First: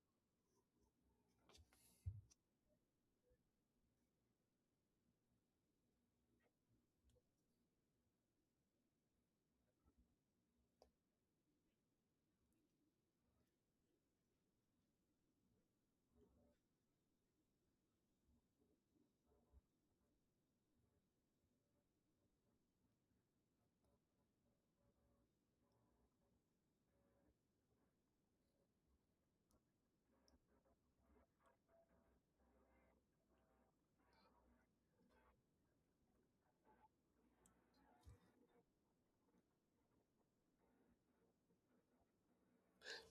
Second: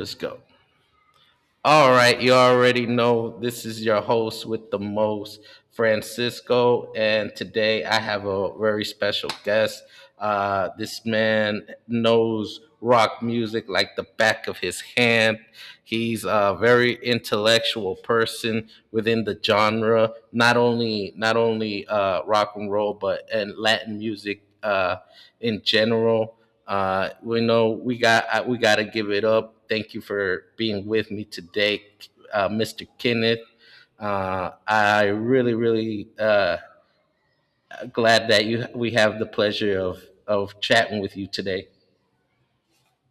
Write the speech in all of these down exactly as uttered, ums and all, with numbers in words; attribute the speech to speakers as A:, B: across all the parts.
A: Let's go. All right, you already know this is your host with the most, Francisco, and today I have a very special guest. Uh, this man knows rock music like the back of his hand. He's a very intellectual person within the genre, not only not only uh, rock and roll, but and Latin music uh, in general. Uh, we know we got uh, we got to give it up. Thank you for being with me today, uh, mister Kenneth. Uh, I really, really uh, glad that you we have the pleasure of of chatting with you today.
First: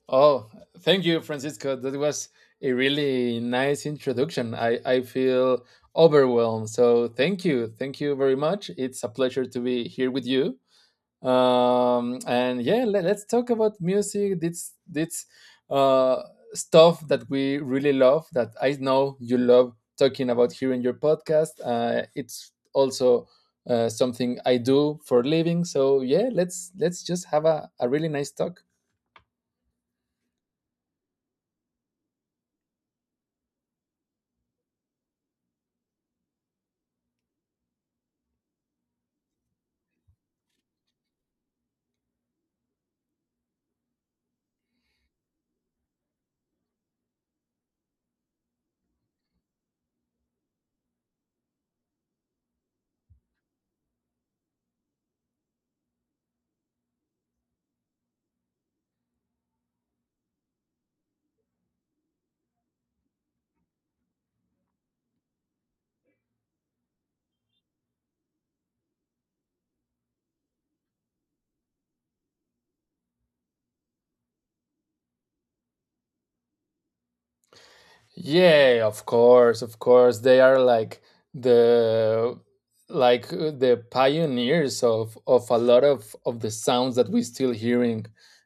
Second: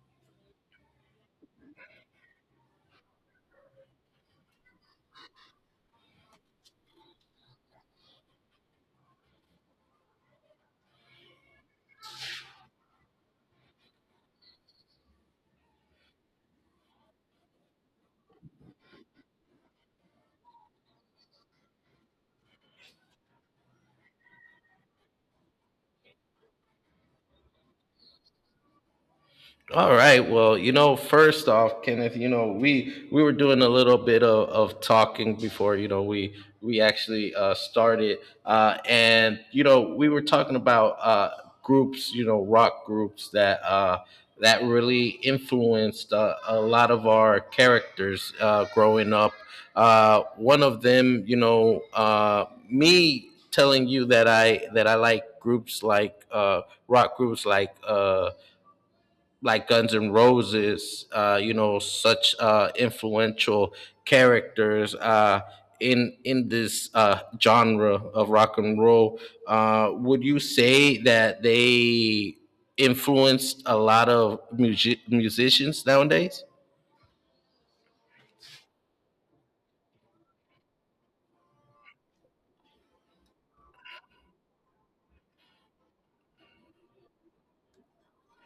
B: Oh, thank you, Francisco. That was a really nice introduction. I, I feel overwhelmed. So thank you. Thank you very much. It's a pleasure to be here with you. Um, and yeah, let us talk about music. This, this uh, stuff that we really love, that I know you love talking about here in your podcast. Uh, it's also uh, something I do for a living. So yeah, let's let's just have a, a really nice talk.
A: All right. Well, you know, first off, Kenneth, you know, we we were doing a little bit of, of talking before, you know, we we actually uh, started, uh, and you know, we were talking about uh, groups, you know, rock groups that uh, that really influenced uh, a lot of our characters uh, growing up. Uh, one of them, you know, uh, me telling you that I that I like groups like uh, rock groups like. Uh, like Guns N' Roses, uh, you know, such uh, influential characters uh, in in this uh, genre of rock and roll. Uh, would you say that they influenced a lot of music- musicians nowadays?
B: Yeah, of course, of course. They are like the like uh, the pioneers of of a lot of of the sounds that we still hearing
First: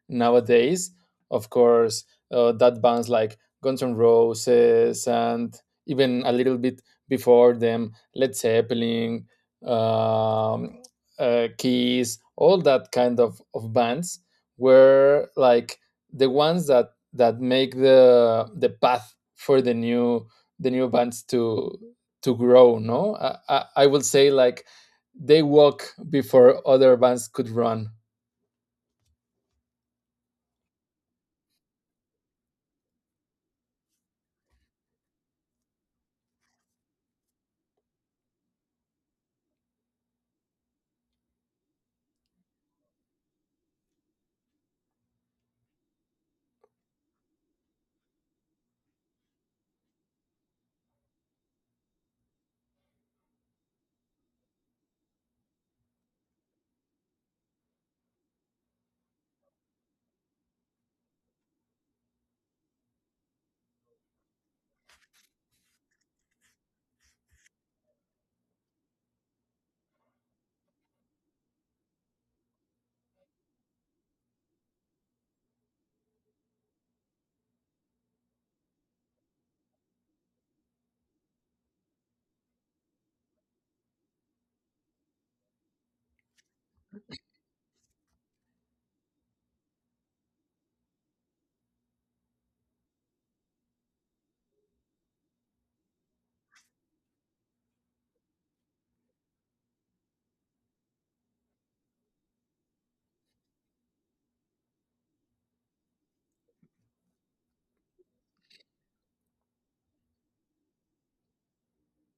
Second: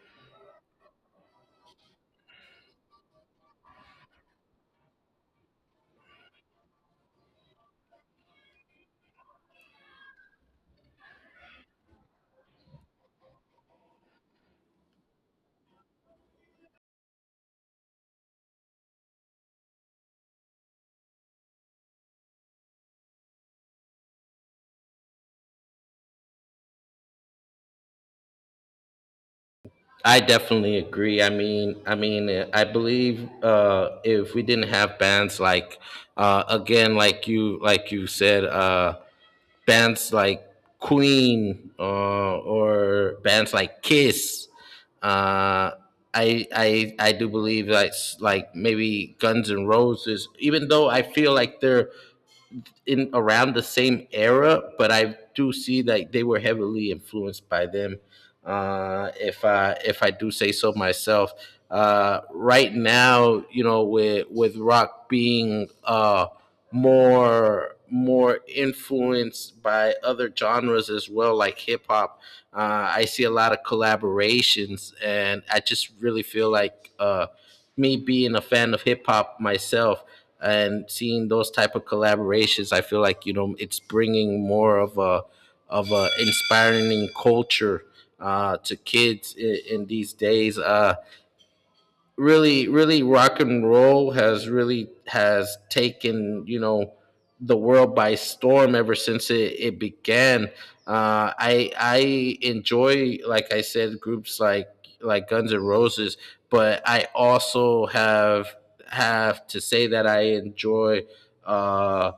B: nowadays. Of course, uh, that bands like Guns N' Roses and even a little bit before them, Led Zeppelin, um, uh, Keys, all that kind of of bands were like the ones that that make the the path for the new the new bands to to grow. No, i i, I will say like they walk before other bands could run.
A: I definitely agree. I mean, I mean, uh, I believe uh, if we didn't have bands like, uh, again, like you, like you said, uh, bands like Queen uh, or bands like Kiss, uh, I, I, I do believe like like maybe Guns and Roses. Even though I feel like they're in around the same era, but I do see that they were heavily influenced by them uh, if I if I do say so myself. Uh, right now, you know, with with rock being uh, more more influenced by other genres as well, like hip hop, uh, I see a lot of collaborations, and I just really feel like uh, me being a fan of hip hop myself and seeing those type of collaborations, I feel like you know it's bringing more of a of a inspiring culture uh, to kids in, in these days. Uh, really, really, rock and roll has really has taken you know the world by storm ever since it, it began. Uh, I I enjoy, like I said, groups like like Guns N' Roses, but I also have have to say that I enjoy uh,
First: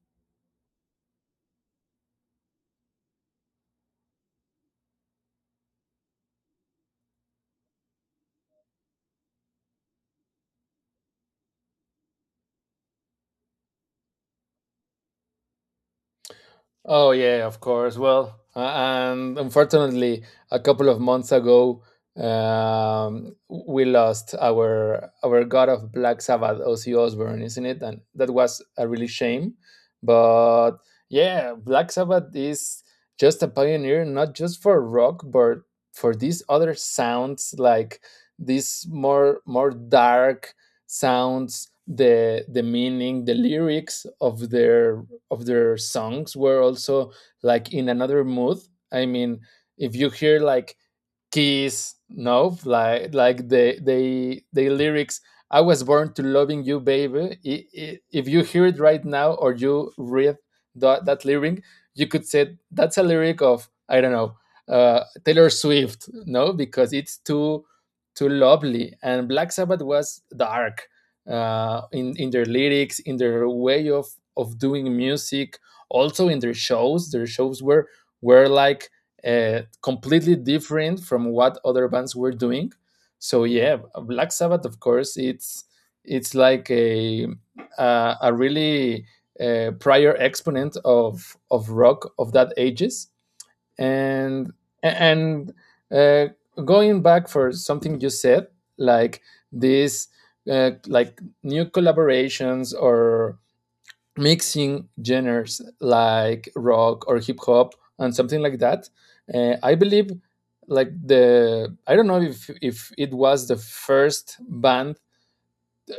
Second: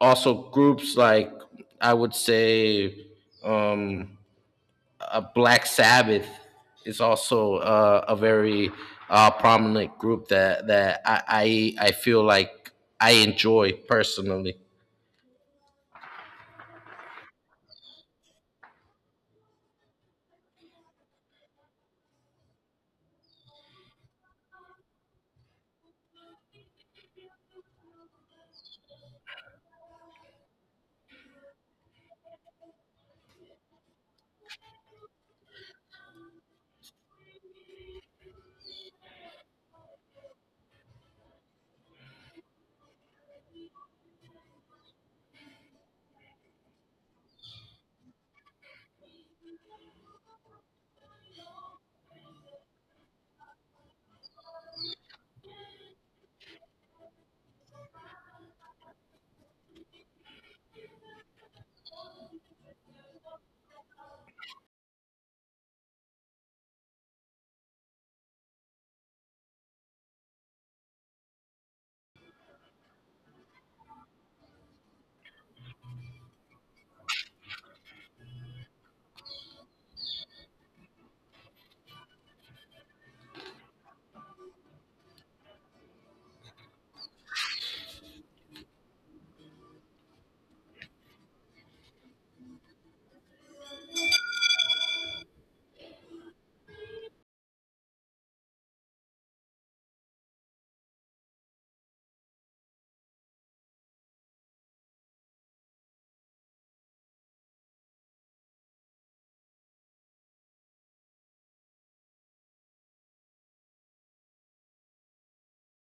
A: also groups like I would say. Um, uh, Black Sabbath is also uh, a very uh, prominent group that that I, I I feel like I enjoy personally.
B: Oh yeah, of course. Well, a- and unfortunately, a couple of months ago, um, we lost our our god of Black Sabbath, Ozzy Osbourne, isn't it? And that was a really shame. But yeah, Black Sabbath is just a pioneer, not just for rock, but for these other sounds, like these more more dark sounds, the the meaning, the lyrics of their of their songs were also like in another mood. I mean, if you hear like Kiss, no, like like the they the lyrics. I was born to loving you, baby. I- i- If you hear it right now or you read that, that lyric, you could say that's a lyric of, I don't know, uh, Taylor Swift, no, because it's too too lovely. And Black Sabbath was dark uh, in in their lyrics, in their way of of doing music, also in their shows. Their shows were were like uh, completely different from what other bands were doing. So yeah, Black Sabbath, of course, it's it's like a a, a really uh, prior exponent of of rock of that ages, and and uh, going back for something you said, like this, uh, like new collaborations or mixing genres like rock or hip hop and something like that. Uh, I believe like the I don't know if if it was the first band,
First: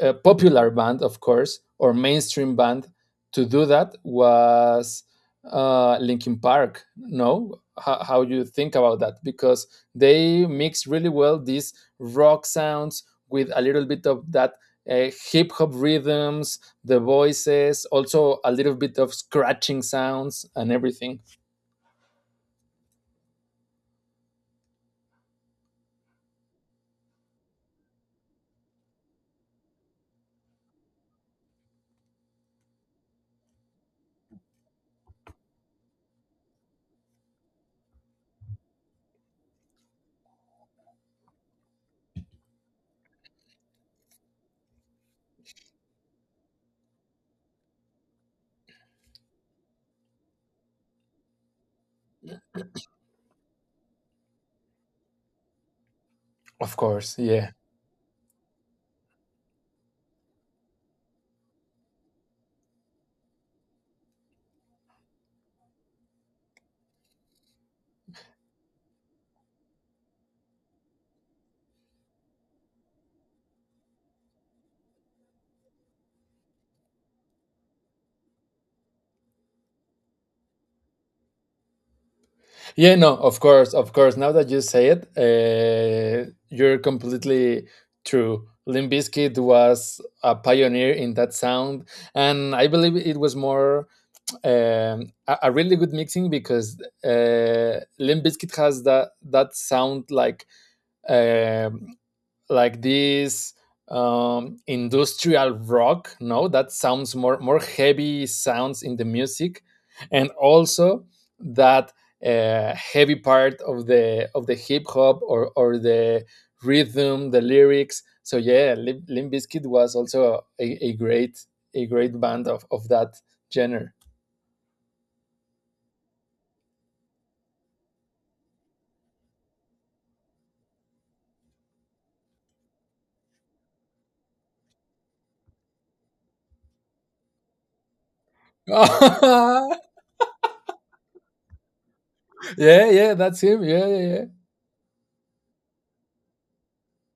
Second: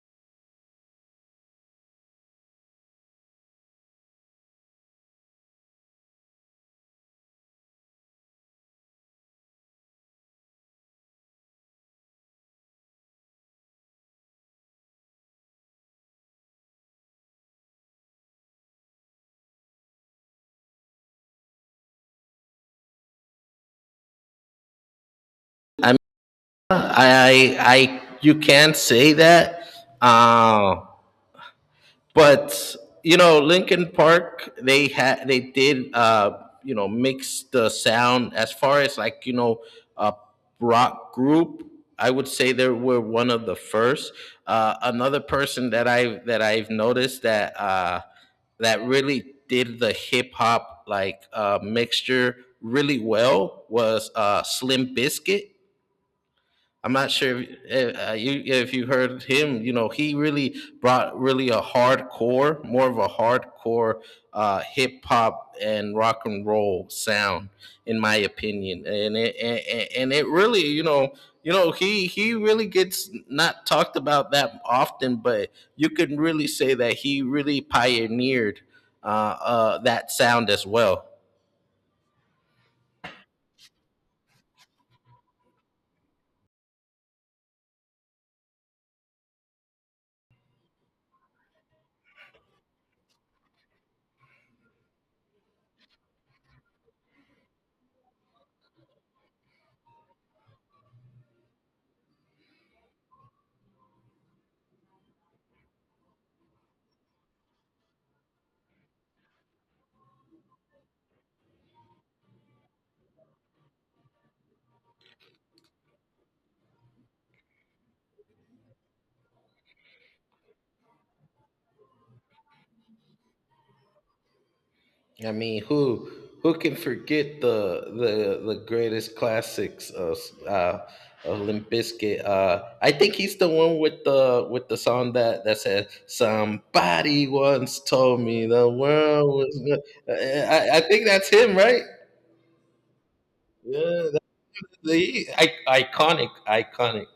B: a popular band, of course, or mainstream band to do that was uh, Linkin Park. No, how, how you think about that? Because they mix really well these rock sounds with a little bit of that uh, hip hop rhythms, the voices, also a little bit of scratching sounds and everything.
A: I mean, I I, I you can say that. Uh, but you know lincoln park they had they did uh you know mix the sound as far as like you know a rock group. I would say they were one of the first. Uh another person that i that i've noticed that uh that really did the hip hop like uh mixture really well was uh slim biscuit
B: Of
A: I'm not
B: course,
A: sure
B: yeah.
A: if uh, you if you heard him. You know, he really brought really a hardcore, more of a hardcore uh, hip hop and rock and roll sound, in my opinion. And it and, and it really, you know, you know, he he really gets not talked about that often, but you can really say that he really pioneered uh, uh, that sound as well.
B: Yeah, no, of course, of course. Now that you say it, uh, you're completely true. Limp Bizkit was a pioneer in that sound, and I believe it was more um, a, a really good mixing because uh, Limp Bizkit has that that sound like. um like this um, industrial rock. No, that sounds more more heavy sounds in the music, and also that uh, heavy part of the of the hip hop or or the rhythm, the lyrics. So yeah, Lim- Limp Bizkit was also a, a great a great band of of that genre.
A: I mean, who who can forget the the the greatest classics of uh, of Limp Bizkit? Uh, I think he's the one with the with the song that that said, "Somebody once told me the world was
B: Yeah,
A: good." I I I think that's him, right?
B: yeah, that's him. Yeah, yeah,
A: Yeah,
B: yeah,
A: the I, iconic, iconic.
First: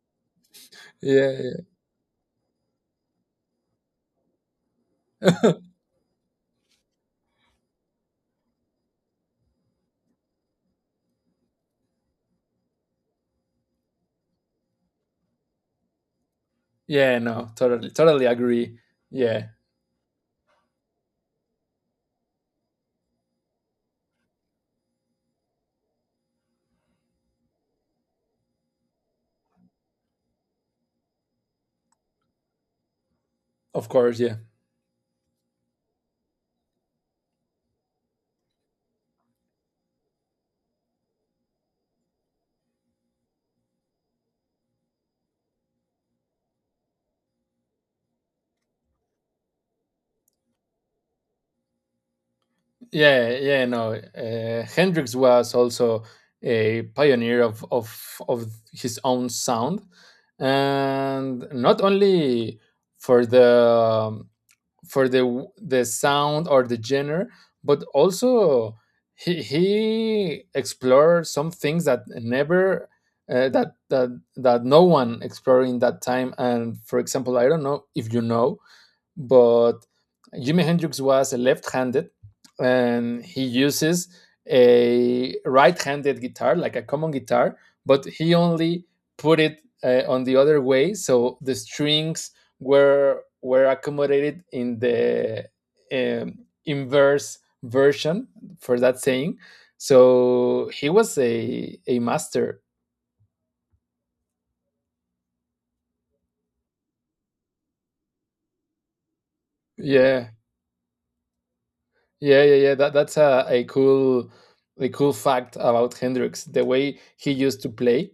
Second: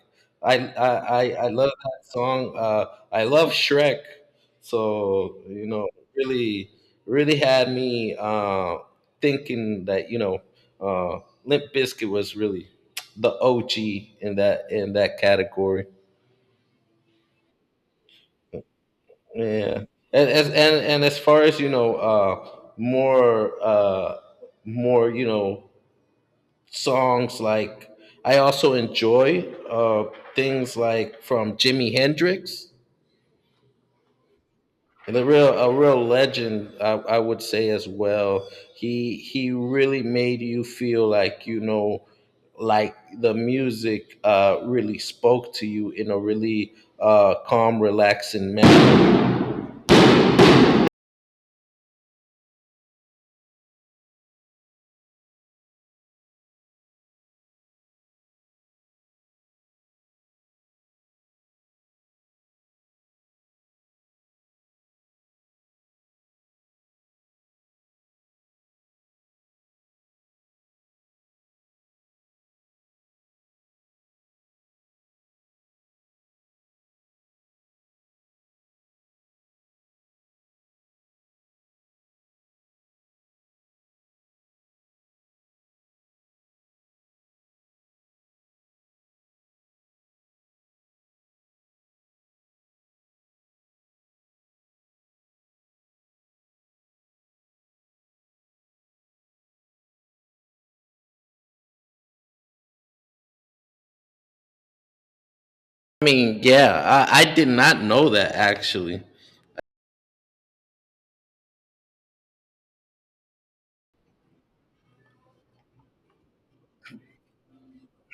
A: I, I I
B: yeah,
A: I
B: yeah.
A: love that song. Uh, I love Shrek. So you know, really, really had me uh, thinking that you know, uh, Limp Bizkit was really the O G in that in that category.
B: Yeah, no, totally, totally agree. Yeah,
A: Yeah, and as and, and as far as you know, uh, more uh, more you know songs like I also enjoy uh, things like from Jimi Hendrix,
B: of course, yeah.
A: and a real a real legend, I, I would say as well. He he really made you feel like you know, like the music uh, really spoke to you in a really uh, calm, relaxing manner.
B: Yeah, yeah, no. Uh, Hendrix was also a pioneer of, of of his own sound, and not only for the um, for the the sound or the genre, but also he he explored some things that never uh, that that that no one explored in that time. And for example, I don't know if you know, but Jimi Hendrix was a left-handed, and he uses a right-handed guitar, like a common guitar, but he only put it uh, on the other way, so the strings were were accommodated in the um, inverse version for that saying. So he was a a master.
A: I mean, yeah, I, I did not know that actually.
B: Yeah, yeah, yeah, yeah. That that's a, a cool a cool fact about Hendrix, the way he used to play.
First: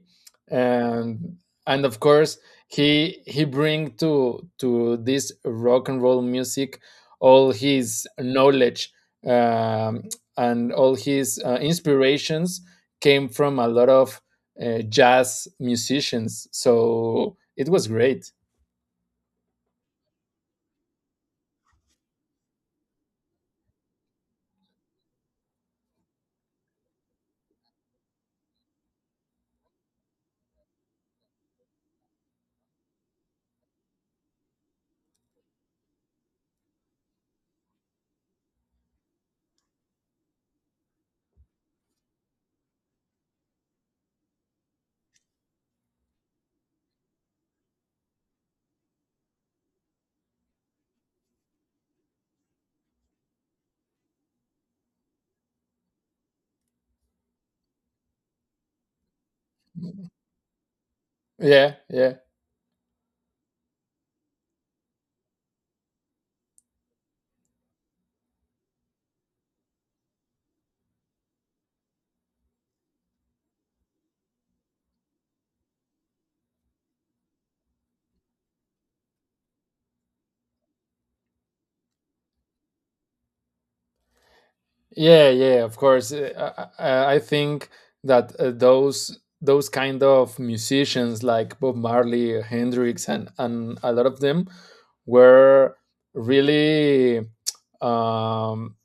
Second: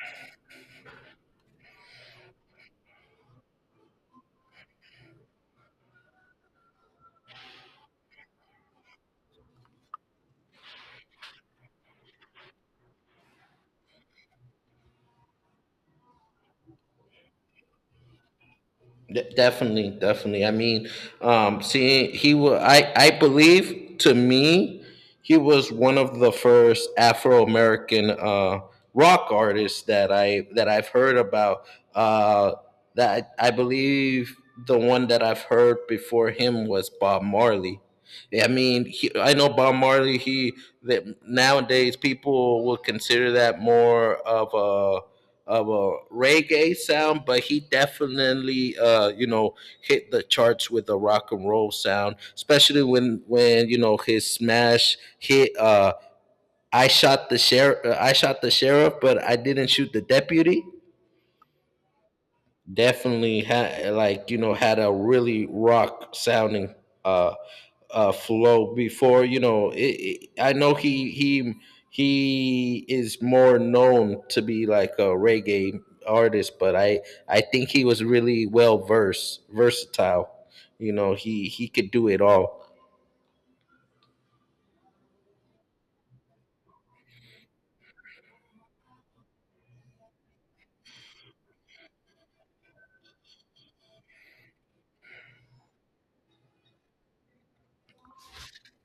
B: And and of course he he bring to to this rock and roll music all his knowledge, um, and all his uh, inspirations came from a lot of uh, jazz musicians. So it was great.
A: De- Definitely, definitely. I mean, um, seeing he was, I, I believe to me, he was one of the first Afro American uh, rock artists that I that I've heard about. Uh, that I believe the one that I've heard before him was Bob Marley. I mean, he, I know Bob Marley. He that nowadays people will consider that more of of a reggae sound, but he definitely uh, you know hit the charts with a rock and roll sound, especially when when you know his smash hit. Uh, I shot the sheriff. I shot the sheriff, but I didn't shoot the deputy.
B: Yeah, yeah.
A: Definitely had like you know had a really rock sounding uh, uh, flow before you know it, it, I know he he he is more known to be like a reggae artist, but i i think he was really well versed versatile. You know, he he could do it all.
B: Yeah, yeah, of course. Uh, I, I, I think that uh, those those kind of musicians like Bob Marley, Hendrix, and and a lot of them were really, um,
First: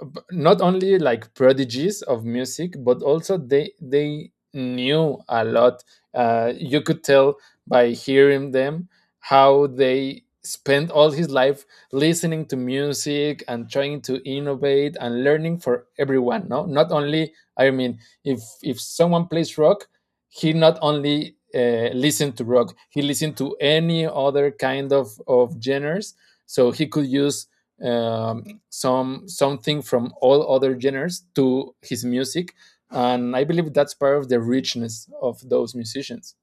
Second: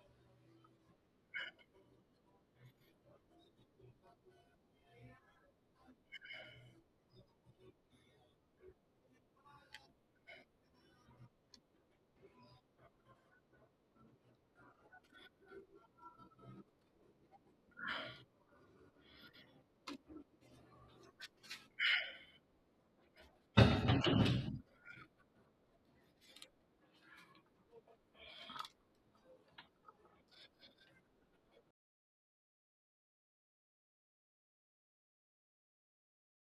B: b- not only like prodigies of music, but also they they knew a lot. Uh, you could tell by hearing them how they spent all his life listening to music and trying to innovate and learning for everyone. No, not only, I mean, if if someone plays rock, he not only uh, listened to rock, he listened to any other kind of of genres, so he could use um, some something from all other genres to his music. And I believe that's part of the richness of those musicians.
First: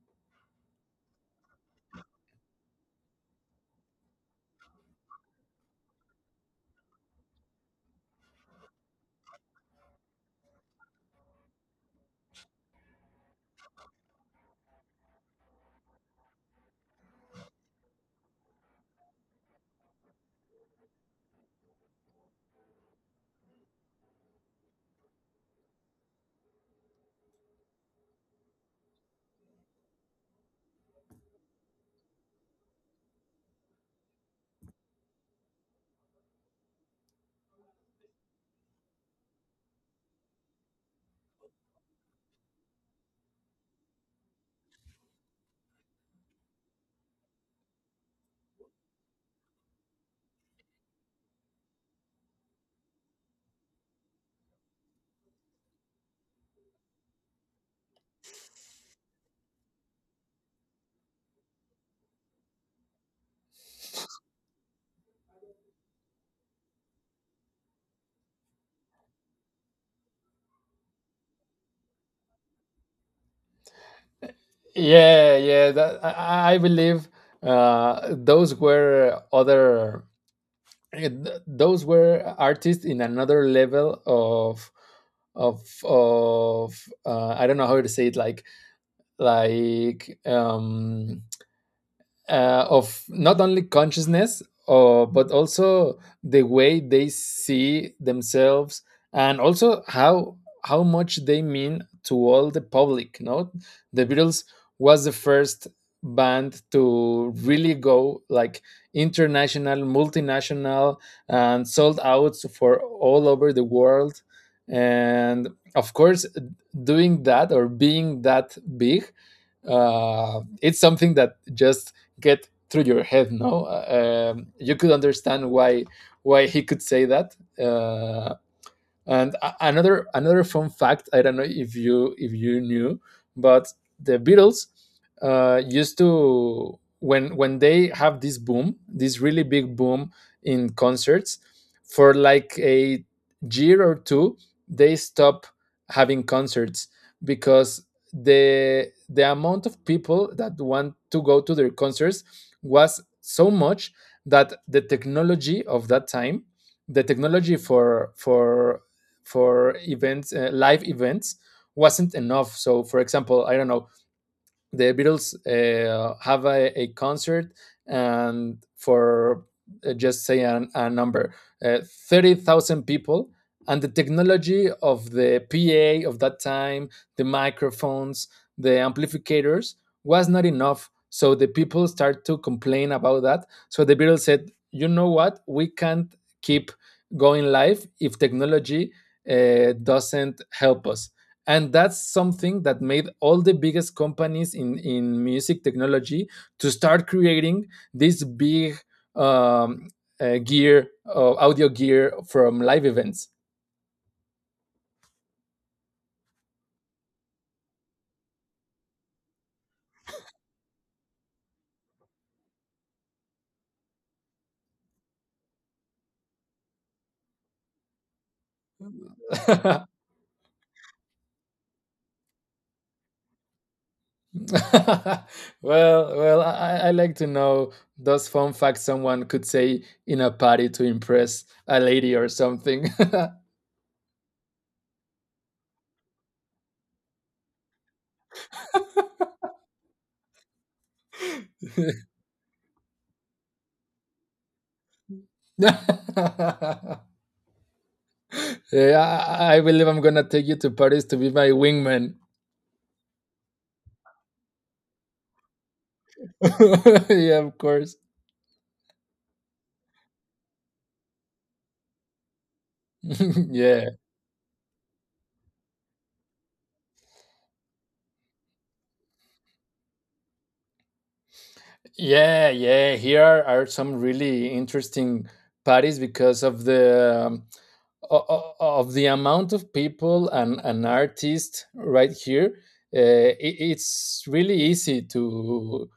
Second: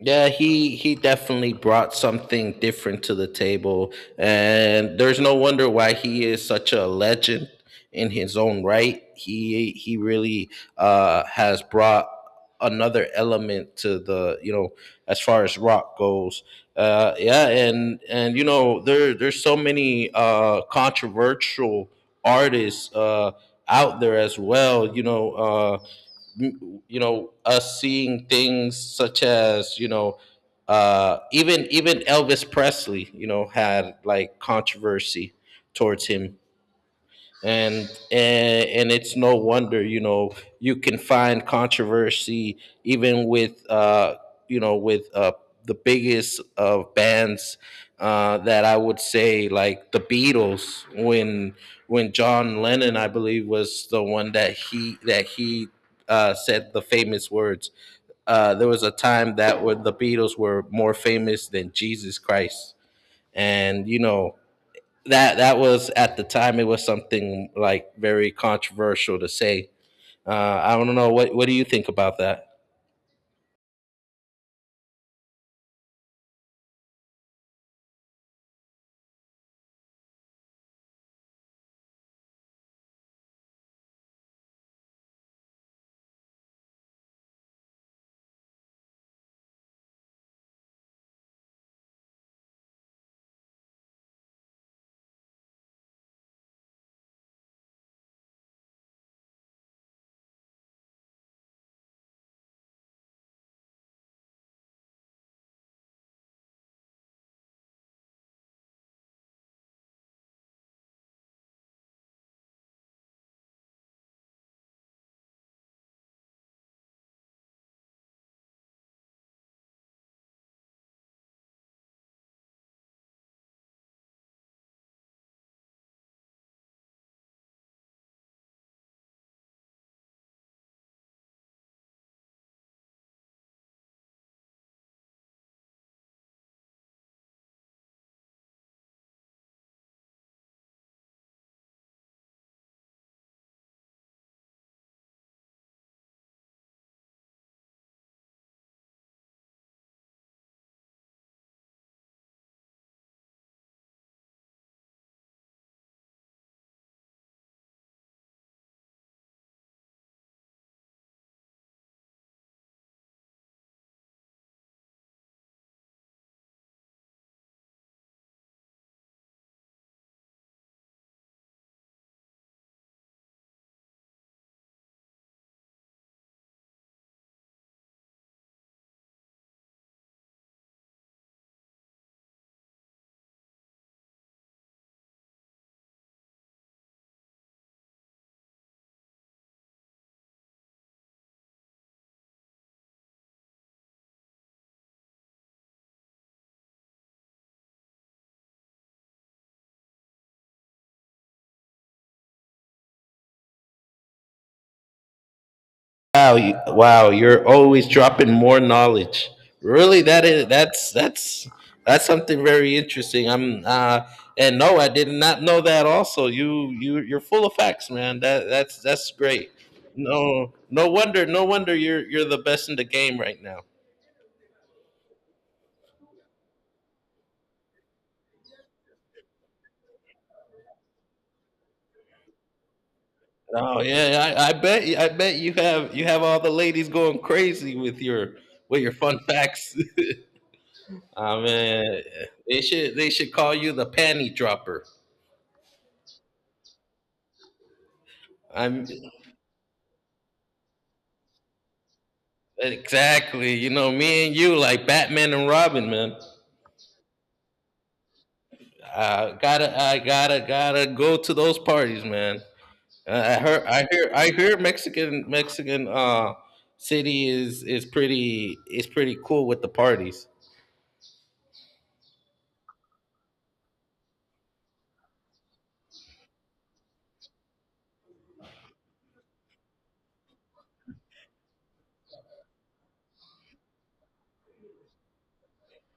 A: Yeah, he he definitely brought something different to the table, and there's no wonder why he is such a legend in his own right. He he really uh, has brought another element to the you know as far as rock goes. Uh, yeah, and and you know there there's so many uh, controversial artists uh, out there as well. You know. Uh, you know us seeing things such as you know uh even even elvis presley you know had like controversy towards him and and, and it's no wonder you know you can find controversy even with uh you know with uh the biggest of bands, uh that I would say like the beatles, when when john lennon, I believe, was the one that he that he uh said the famous words. Uh, there was a time that where the Beatles were more famous than Jesus Christ, and you know, that that was at the time, it was something like very controversial to say. Uh, I don't know what what do you think about that?
B: Yeah, yeah, that, I, I believe uh, those were other, eh, th- those were artists in another level of of of uh, I don't know how to say it, like like um uh, of not only consciousness, uh, but also the way they see themselves and also how how much they mean to all the public. No, the Beatles was the first band to really go like international, multinational, and sold out for all over the world. And of course, doing that or being that big, uh, it's something that just get through your head. No. Uh, um, you could understand why why he could say that, uh, and a- another another fun fact, I don't know if you if you knew, but the Beatles uh, used to, when when they have this boom, this really big boom in concerts, for like a year or two, they stop having concerts because the the amount of people that want to go to their concerts was so much that the technology of that time, the technology for for for events, uh, live events, wasn't enough. So, for example, I don't know, the Beatles uh, have a, a concert and for, uh, just say an, a number, uh, thirty thousand people. And the technology of the P A of that time, the microphones, the amplifiers was not enough. So the people start to complain about that. So the Beatles said, you know what? We can't keep going live if technology uh, doesn't help us. And that's something that made all the biggest companies in in music technology to start creating this big um, uh, gear, uh, audio gear from live events.
A: Wow, you, wow, you're always dropping more knowledge. Really, that is that's that's that's something very interesting. I'm uh, and no, I did not know that. Also, you you you're full of facts, man. That that's that's great.
B: Well,
A: No, no wonder, no wonder you're you're the best in the game right now.
B: well I, I like to know those fun facts someone could say in a party to impress a lady or something.
A: Oh yeah, yeah, I, I bet I bet you have you have all the ladies going crazy with your with your fun facts. I mean, they should they should call you the panty dropper.
B: Yeah,
A: I'm
B: I, I believe I'm gonna take you to Paris to be my wingman.
A: exactly, you know, me and you like Batman and Robin, man.
B: Yeah, of course.
A: I gotta I gotta gotta go to those parties, man. Uh, I heard
B: Yeah.
A: I hear I hear Mexican Mexican uh city is is pretty is pretty cool with the parties.
B: Yeah, yeah. Here are, are some really interesting parties because of the, um, o- o- of the amount of people and an artist right here. Uh, it, it's really easy to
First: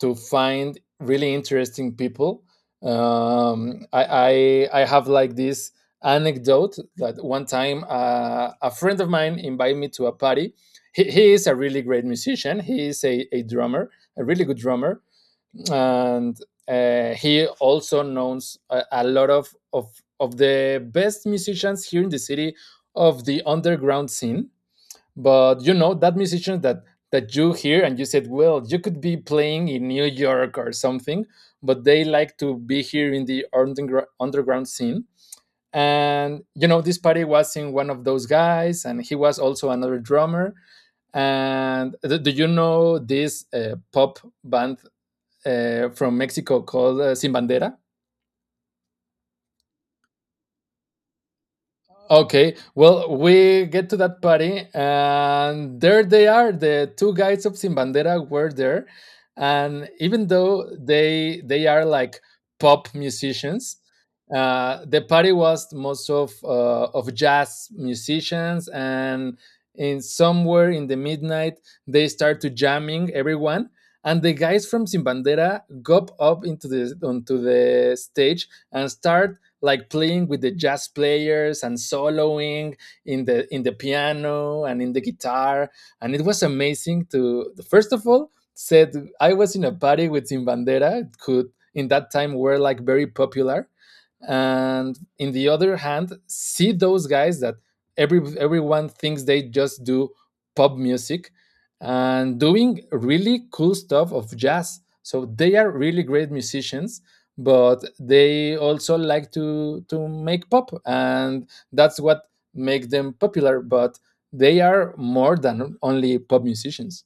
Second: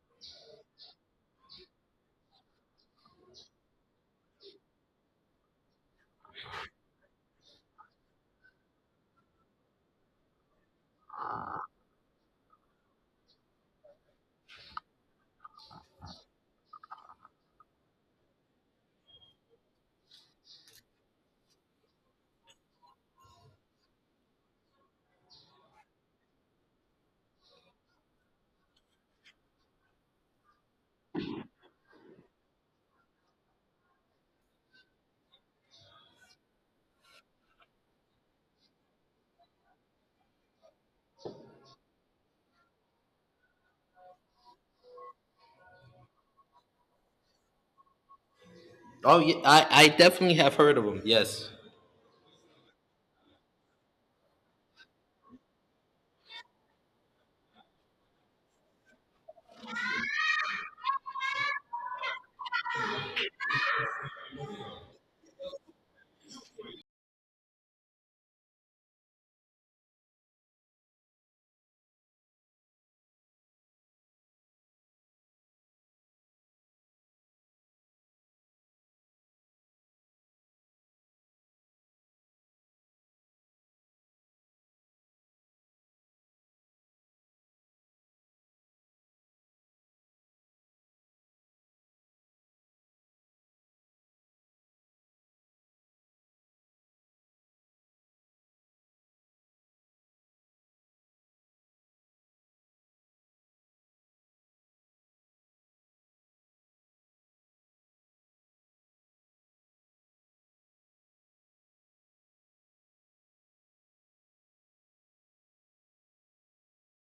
B: to find really interesting people. Um, I, I I have like this anecdote that one time uh, a friend of mine invited me to a party. He, he is a really great musician. He is a, a drummer, a really good drummer, and uh, he also knows a, a lot of, of of the best musicians here in the city of the underground scene. But you know that musicians that that you hear and you said, well, you could be playing in New York or something, but they like to be here in the undergr- underground scene. And you know this party was in one of those guys, and he was also another drummer. And do do you know this uh, pop band uh, from Mexico called uh, Sin Bandera.
A: Oh yeah, I I definitely have heard of them. Yes.
B: Okay, well, we get to that party, and there they are. The two guys of Sin Bandera were there, and even though they they are like pop musicians, uh, the party was most of uh, of jazz musicians, and in somewhere in the midnight they start to jamming everyone, and the guys from Sin Bandera go up into the onto the stage and start like playing with the jazz players and soloing in the in the piano and in the guitar. And it was amazing to, first of all, said I was in a party with Zimbandera, who in that time were like very popular, and in the other hand see those guys that every everyone thinks they just do pop music and doing really cool stuff of jazz. So they are really great musicians, but they also like to to make pop, and that's what make them popular, but they are more than only pop musicians.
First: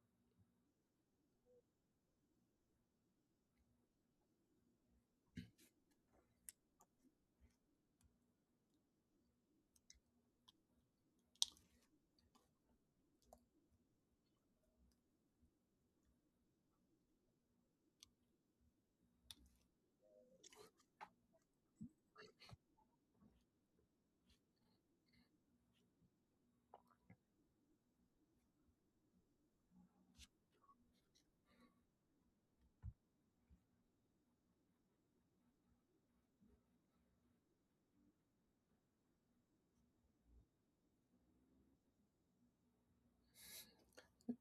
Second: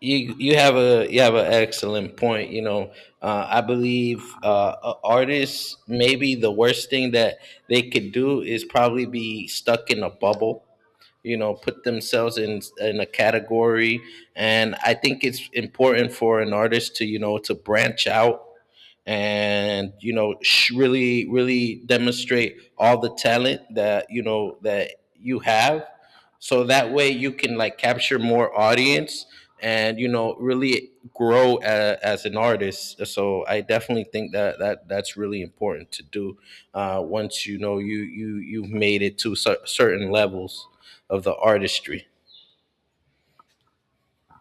A: you you have a you have an excellent point. You know, uh, I believe uh, a- artists, maybe the worst thing that they could do is probably be stuck in a bubble. You know, put themselves in in a category, and I think it's important for an artist to you know to branch out and you know sh- really really demonstrate all the talent that you know that you have, so that way you can like capture more audience and you know really grow a, as an artist. So I definitely think that that that's really important to do uh, once you know you you you've made it to cer- certain levels of the artistry.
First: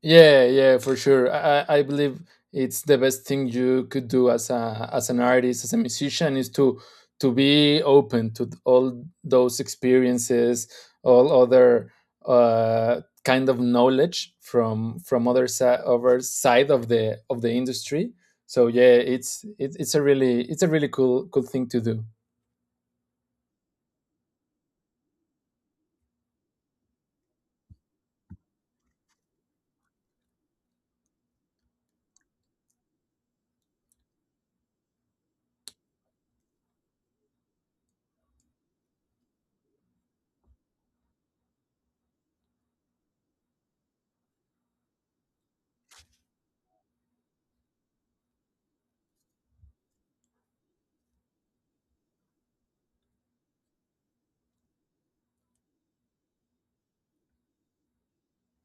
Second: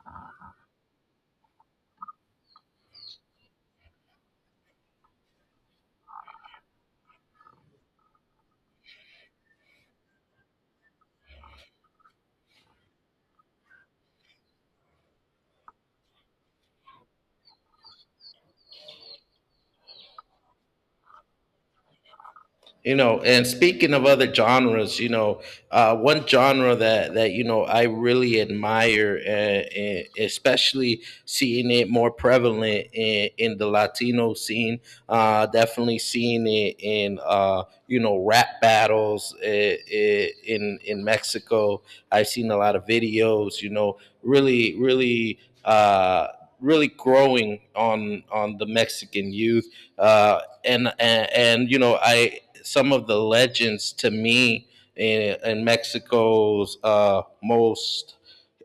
B: Yeah, yeah, for sure. I, I I believe it's the best thing you could do as a as an artist, as a musician, is to to be open to all those experiences, all other uh, kind of knowledge from from other side other side of the of the industry. So yeah, it's it, it's a really it's a really cool cool thing to do.
A: You know, and speaking of other genres, you know, uh, one genre that that you know I really admire, uh, and especially seeing it more prevalent in, in the Latino scene. Uh, definitely seeing it in uh, you know rap battles uh, uh, in in Mexico. I've seen a lot of videos. You know, really, really. Uh, Really growing on on the Mexican youth uh, and, and and you know I some of the legends to me in, in Mexico's uh, most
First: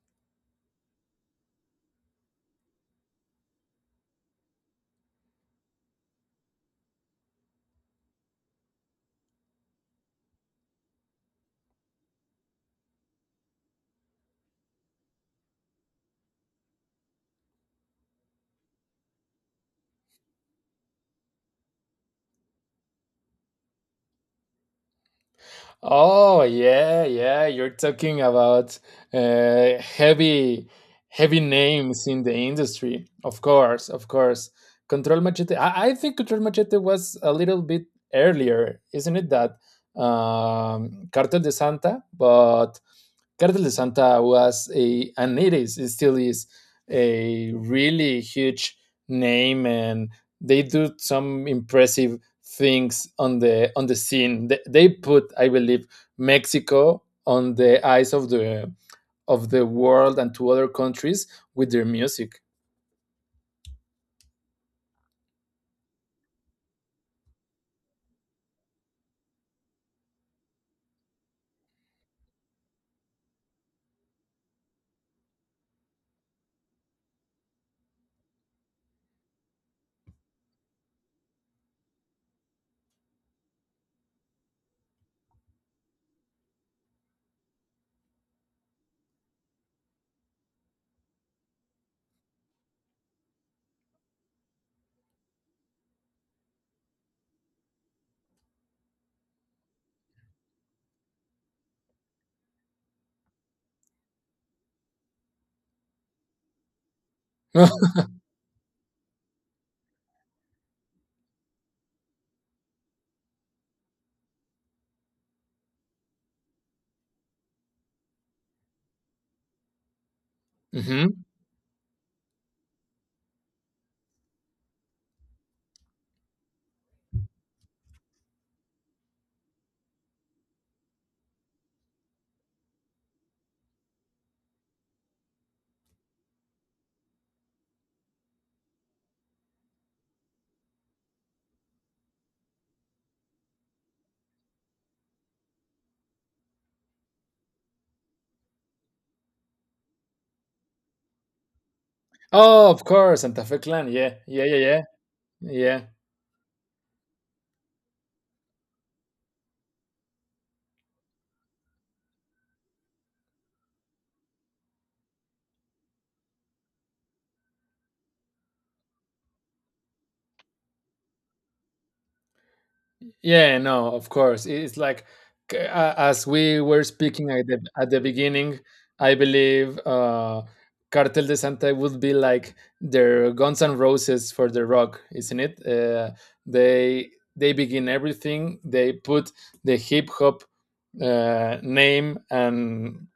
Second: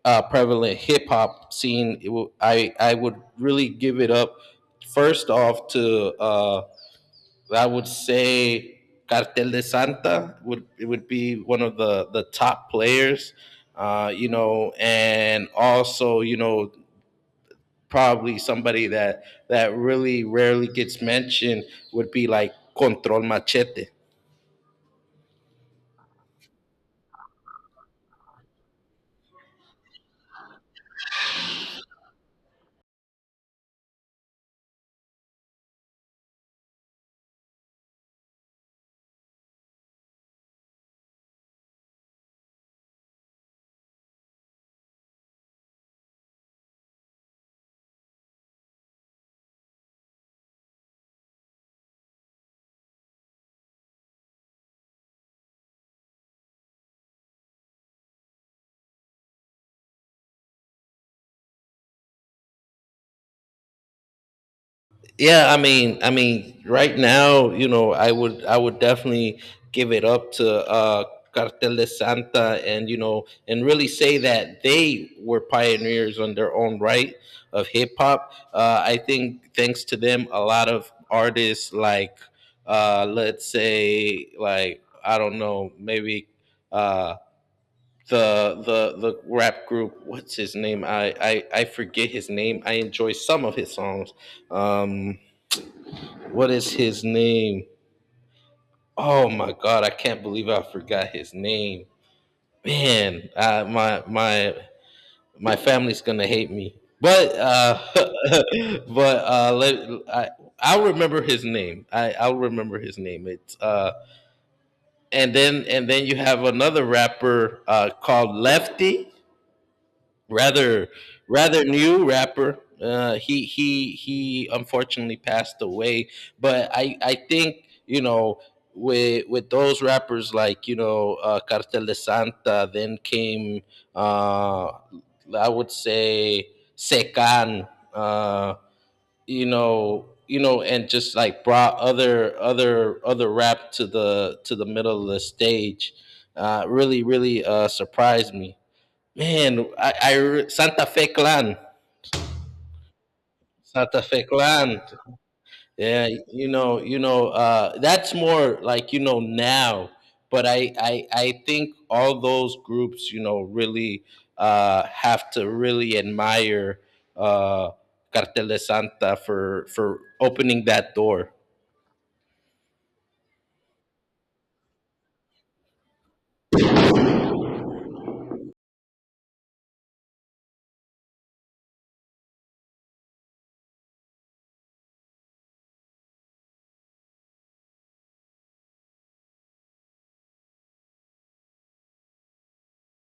A: uh, prevalent hip hop scene. It w- I I would really give it up first off to uh, I would say Cartel de Santa would it would be one of the the top players, uh, you know, and also you know probably somebody that that really rarely gets mentioned would be like Control Machete.
B: Oh yeah, yeah. You're talking about uh, heavy, heavy names in the industry. Of course, of course. Control Machete. I, I think Control Machete was a little bit earlier, isn't it? That um, Cartel de Santa, but Cartel de Santa was a and it is it still is a really huge name, and they do some impressive things on the on the scene. They, they put, I believe, Mexico on the eyes of the of the world and to other countries with their music.
A: Yeah, I mean, I mean, right now, you know, I would, I would definitely give it up to uh, Cartel de Santa, and you know, and really say that they were pioneers on their own right of hip hop. Uh, I think thanks to them, a lot of artists like, uh, let's say, like I don't know, maybe uh, the the the rap group, what's his name? I I I forget his name. I enjoy some of his songs. Um, what is his name? Oh my god, I can't believe I forgot his name. Man, uh, my my my family's gonna hate me. But uh, but uh, let, I I'll remember his name. I I'll remember his name. It's uh, and then and then you have another rapper uh, called Lefty rather,
B: Mhm.
A: rather new rapper. Uh, he he he unfortunately passed away, but I I think you know with with those rappers like you know uh, Cartel de Santa, then came uh, I would say Secan, uh, you know you know and just like brought other other other rap to the to the middle of the stage, uh, really really uh, surprised me. Man, I, I re- Santa Fe Clan,
B: Oh, of course, Santa Fe Clan.
A: Santa
B: Yeah,
A: Fe
B: yeah, yeah,
A: Clan.
B: yeah, yeah.
A: Yeah, you know, you know, uh, that's more like you know now. But I, I, I think all those groups, you know, really uh, have to really admire uh, Cartel de Santa for for opening that door.
B: Yeah, no, of course. It's like c- a- as we were speaking at the at the beginning, I believe uh Cartel de Santa would be like their Guns and Roses for the rock, isn't it? Uh, they they begin everything. They put the hip hop uh, name and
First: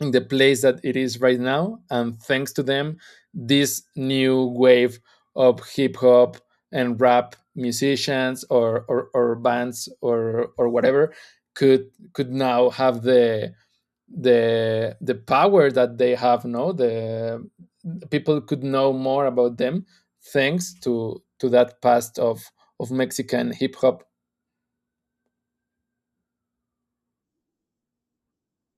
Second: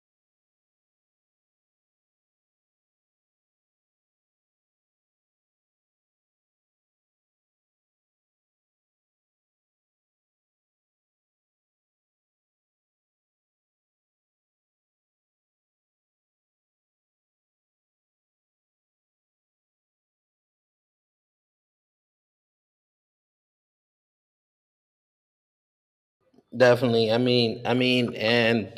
B: in the place that it is right now. And thanks to them, this new wave of hip hop and rap musicians or, or, or bands or, or whatever could could now have the the the power that they have no the people could know more about them thanks to to that past of of Mexican hip hop.
A: Definitely. I mean, I mean, and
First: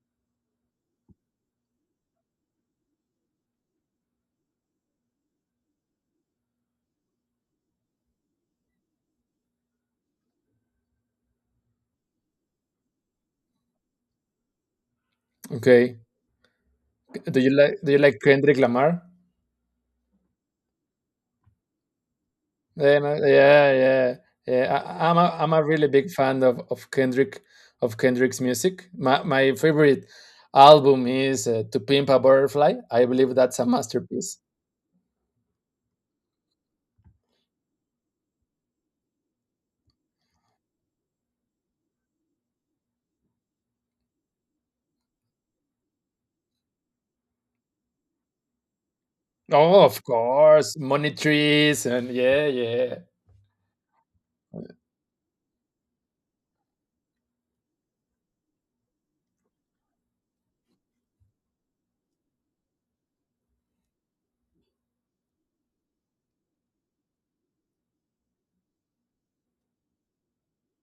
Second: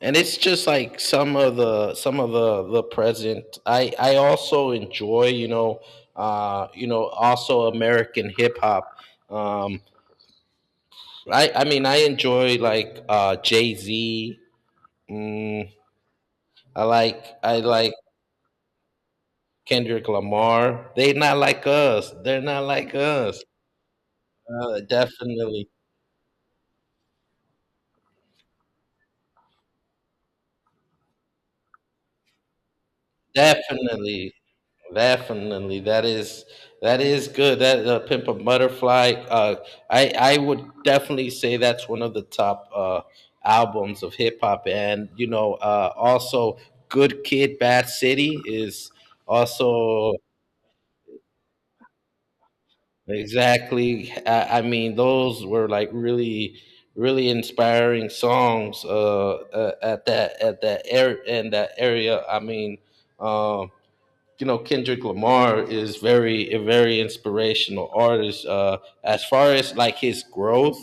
A: and it's just like some of the some of the the present. I I also enjoy, you know, uh, you know, also American hip hop. Um, I I mean, I enjoy like uh Jay Z. Mm,
B: Okay.
A: I like
B: Do you
A: I
B: like do
A: like
B: you like Kendrick Lamar?
A: Kendrick Lamar. They not like us. They're not like
B: Then, uh,
A: us.
B: yeah, yeah, yeah.
A: Uh,
B: I, I'm a I'm a
A: definitely,
B: really big fan of of Kendrick of Kendrick's music. My my favorite album is uh, To Pimp a Butterfly. I believe that's a
A: definitely.
B: masterpiece.
A: Definitely, that is that is good. That uh, pimp a butterfly. Uh, I I would definitely say that's one of the top uh, albums of hip hop, and you know, uh, also Good Kid, Bad City is
B: Oh, of
A: also
B: course, Money Trees, and yeah, yeah.
A: exactly. I, I mean, those were like really, really inspiring songs, uh, uh, at that at that area in that area, I mean. Um, you know, Kendrick Lamar is very a very inspirational artist. Uh, as far as like his growth,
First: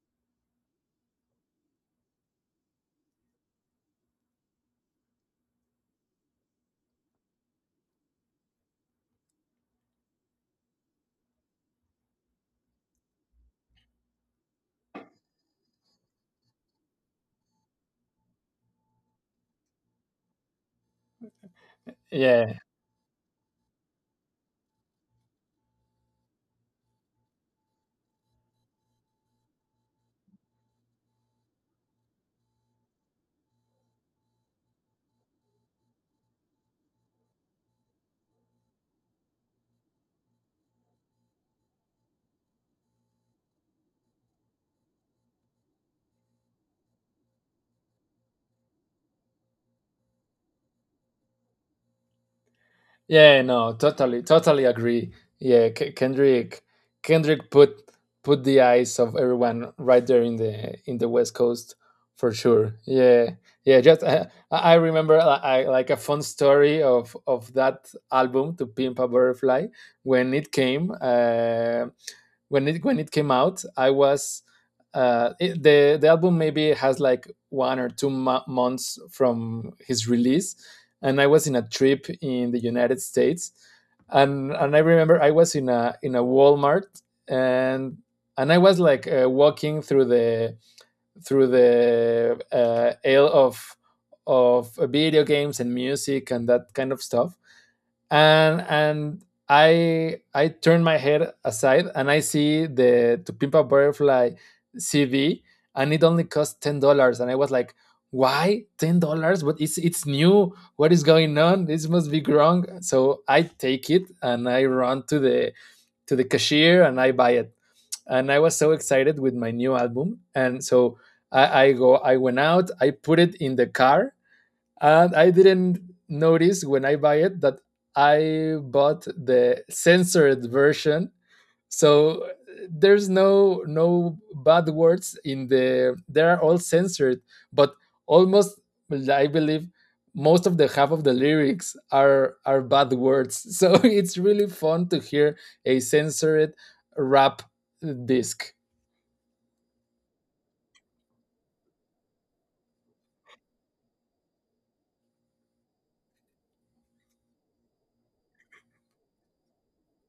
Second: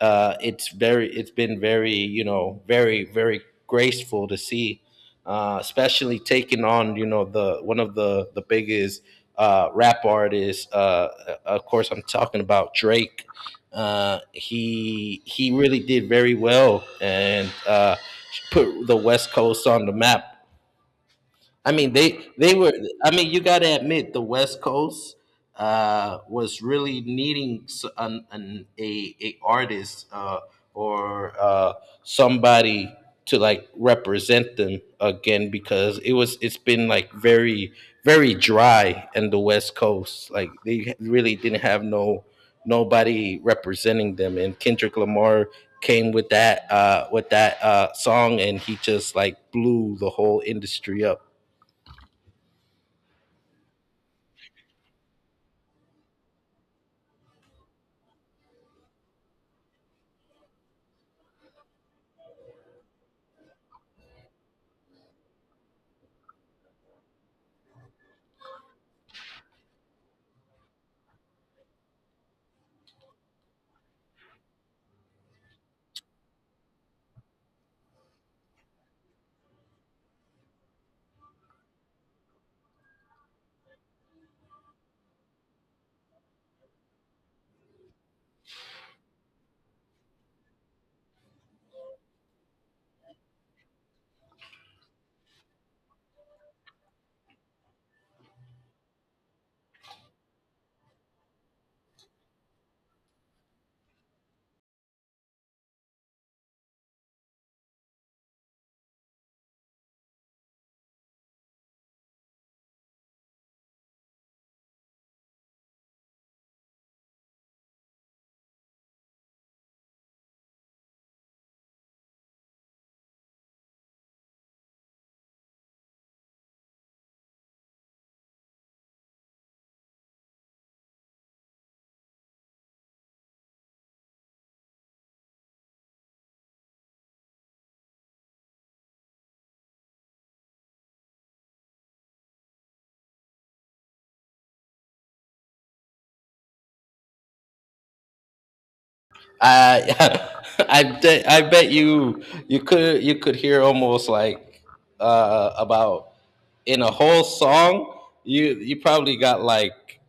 A: uh, it's very, it's been very you know, very very graceful to see, uh, especially taking on, you know, the one of the the biggest uh, rap artists. Uh, uh, of course, I'm talking about Drake. Uh, he he really did very well and uh, put the West Coast on the map. I mean, they they
B: Yeah,
A: were. I mean, you got to admit the West Coast uh, was really needing s- an, an a, a artist, uh, or uh, somebody to like represent them again, because it was it's been like very, very dry in the West Coast. Like they really didn't have no nobody representing them, and Kendrick Lamar came with that uh with that uh song, and he just like blew the whole industry up.
B: yeah, no, totally, totally agree. Yeah, K- Kendrick, Kendrick put put the eyes of everyone right there in the in the West Coast for sure. Yeah, yeah. Just uh, I I remember I, I like a fun story of of that album, To Pimp a Butterfly, when it came. Uh, when it when it came out, I was uh, it, the the album maybe has like one or two mo- months from his release, and I was in a trip in the United States, and and I remember I was in a in a Walmart and and I was like uh, walking through the through the uh, aisle of of video games and music and that kind of stuff, and and I I turn my head aside and I see the To Pimp a Butterfly C D, and it only cost ten dollars, and I was like, "Why ten dollars? But it's it's new. What is going on? This must be wrong." So I take it and I run to the to the cashier and I buy it, and I was so excited with my new album, and so I, I go I went out, I put it in the car, and I didn't notice when I buy it that I bought the censored version. So there's no no bad words in the they are all censored, but almost I believe most of the half of the lyrics are are bad words. So it's really fun to hear a censored rap disc.
A: I I bet I bet you you could, you could hear almost like uh about, in a whole song, you, you probably got like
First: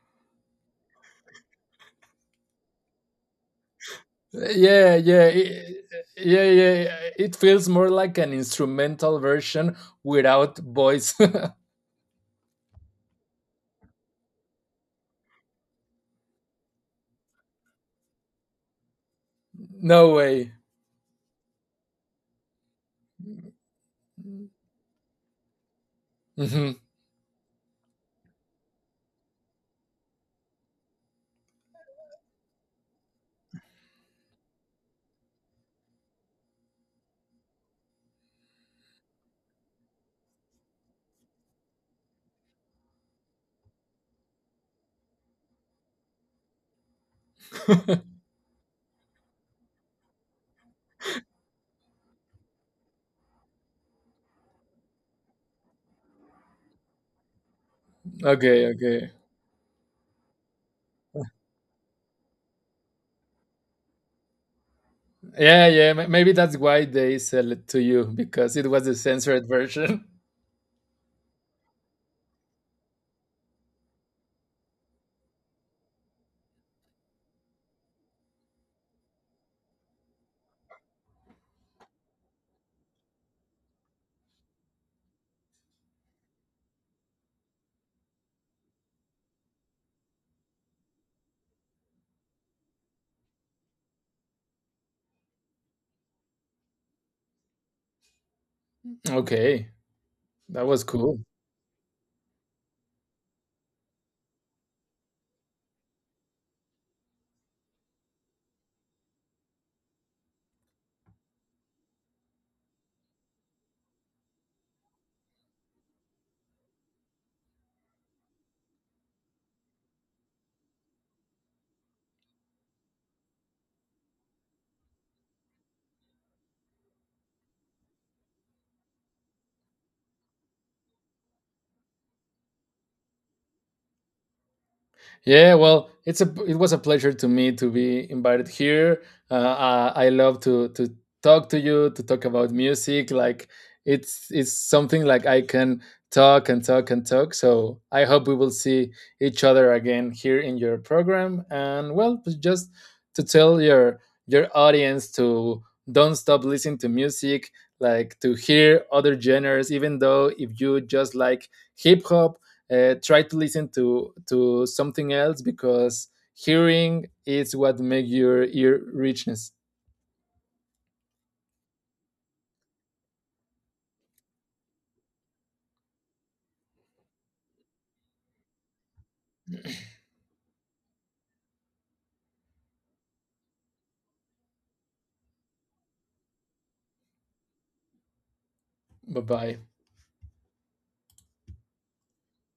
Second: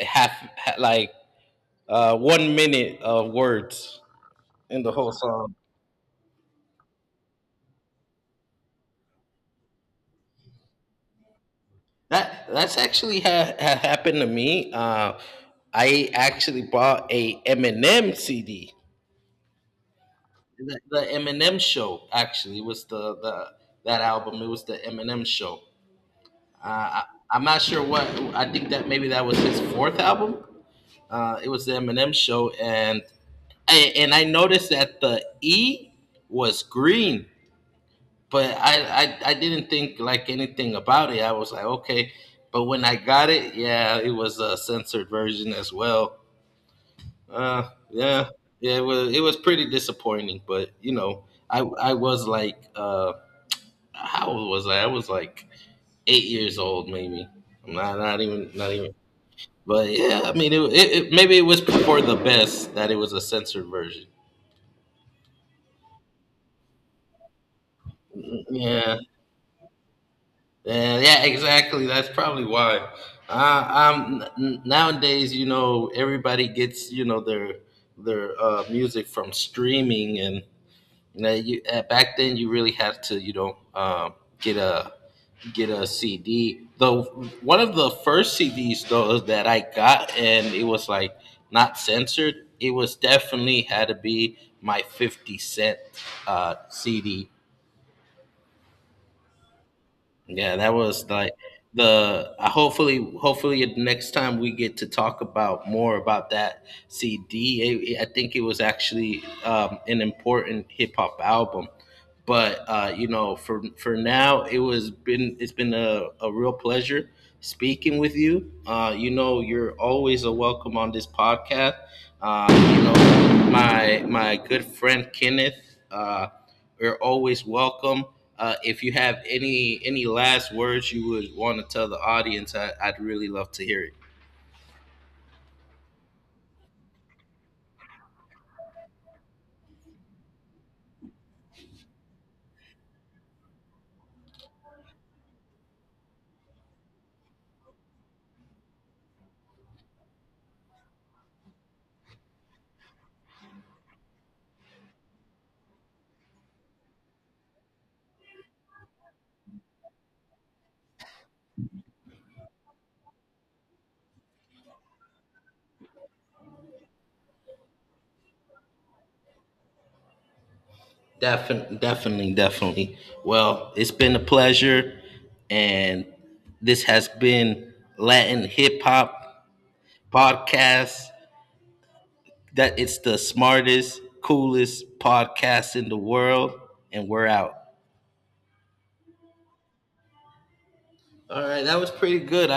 A: half, ha- like uh one minute of words in the
B: Yeah,
A: whole
B: yeah,
A: song.
B: it, yeah, yeah. It feels more like an instrumental version without voice.
A: That that's actually ha- ha- happened to me. Uh, I actually bought a Eminem C D.
B: No way.
A: The, the Eminem show actually was the the that album. It was the Eminem show. Uh,
B: Mhm.
A: I, I'm not sure what. I think that maybe that was his fourth album. Uh, it was the Eminem show, and I, and I noticed that the E was green, but I, I I didn't think like anything about it. I was like, okay, but when I got it, yeah, it was a censored version as well. Uh, yeah, yeah, it was, it was pretty disappointing, but you know, I I was like, uh, how old was I? I was like eight years old, maybe. I'm not, not even
B: Okay,
A: not even
B: okay.
A: but yeah, I mean, it, it, it maybe it was for the best that it was a censored version.
B: Yeah, yeah. ma- Maybe that's why they sell it to you because it was the
A: Yeah,
B: censored version.
A: yeah, yeah, exactly. That's probably why. Uh, um, n- nowadays, you know, everybody gets, you know, their their uh, music from streaming, and you know, you, uh, back then you really had to, you know, uh, get a, get a C D. The one of the first C Ds though that I got, and it was like not censored, it was definitely had to be my Fifty Cent uh, C D.
B: Okay,
A: Yeah,
B: that
A: that
B: was
A: was
B: cool.
A: like the. Uh, hopefully, hopefully next time we get to talk about more about that C D. It- it- I think it was actually um, an important hip hop album, but uh, you know, for for now, it was been, it's been a, a real pleasure speaking with you. Uh, you know, you're always a welcome on this podcast. Uh, you know, my my good friend Kenneth, uh, you're always welcome. Uh, if you have any any last words you would want to tell the audience, I, I'd really love to hear it.
B: Yeah, well, it's a it was a pleasure to me to be invited here. Uh, uh, I love to to talk to you to talk about music. Like it's it's something like I can talk and talk and talk. So I hope we will see each other again here in your program. And well, just to tell your your audience to don't stop listening to music, like to hear other genres, even though if you just like hip hop, uh, try to listen to to something else because hearing is what makes your ear richness.
A: Definitely, definitely, definitely. Well, it's been a pleasure, and this has been Latin Hip Hop Podcast, that it's the smartest, coolest podcast in the world, and we're out.
B: Bye bye.
A: All right, that was pretty good. I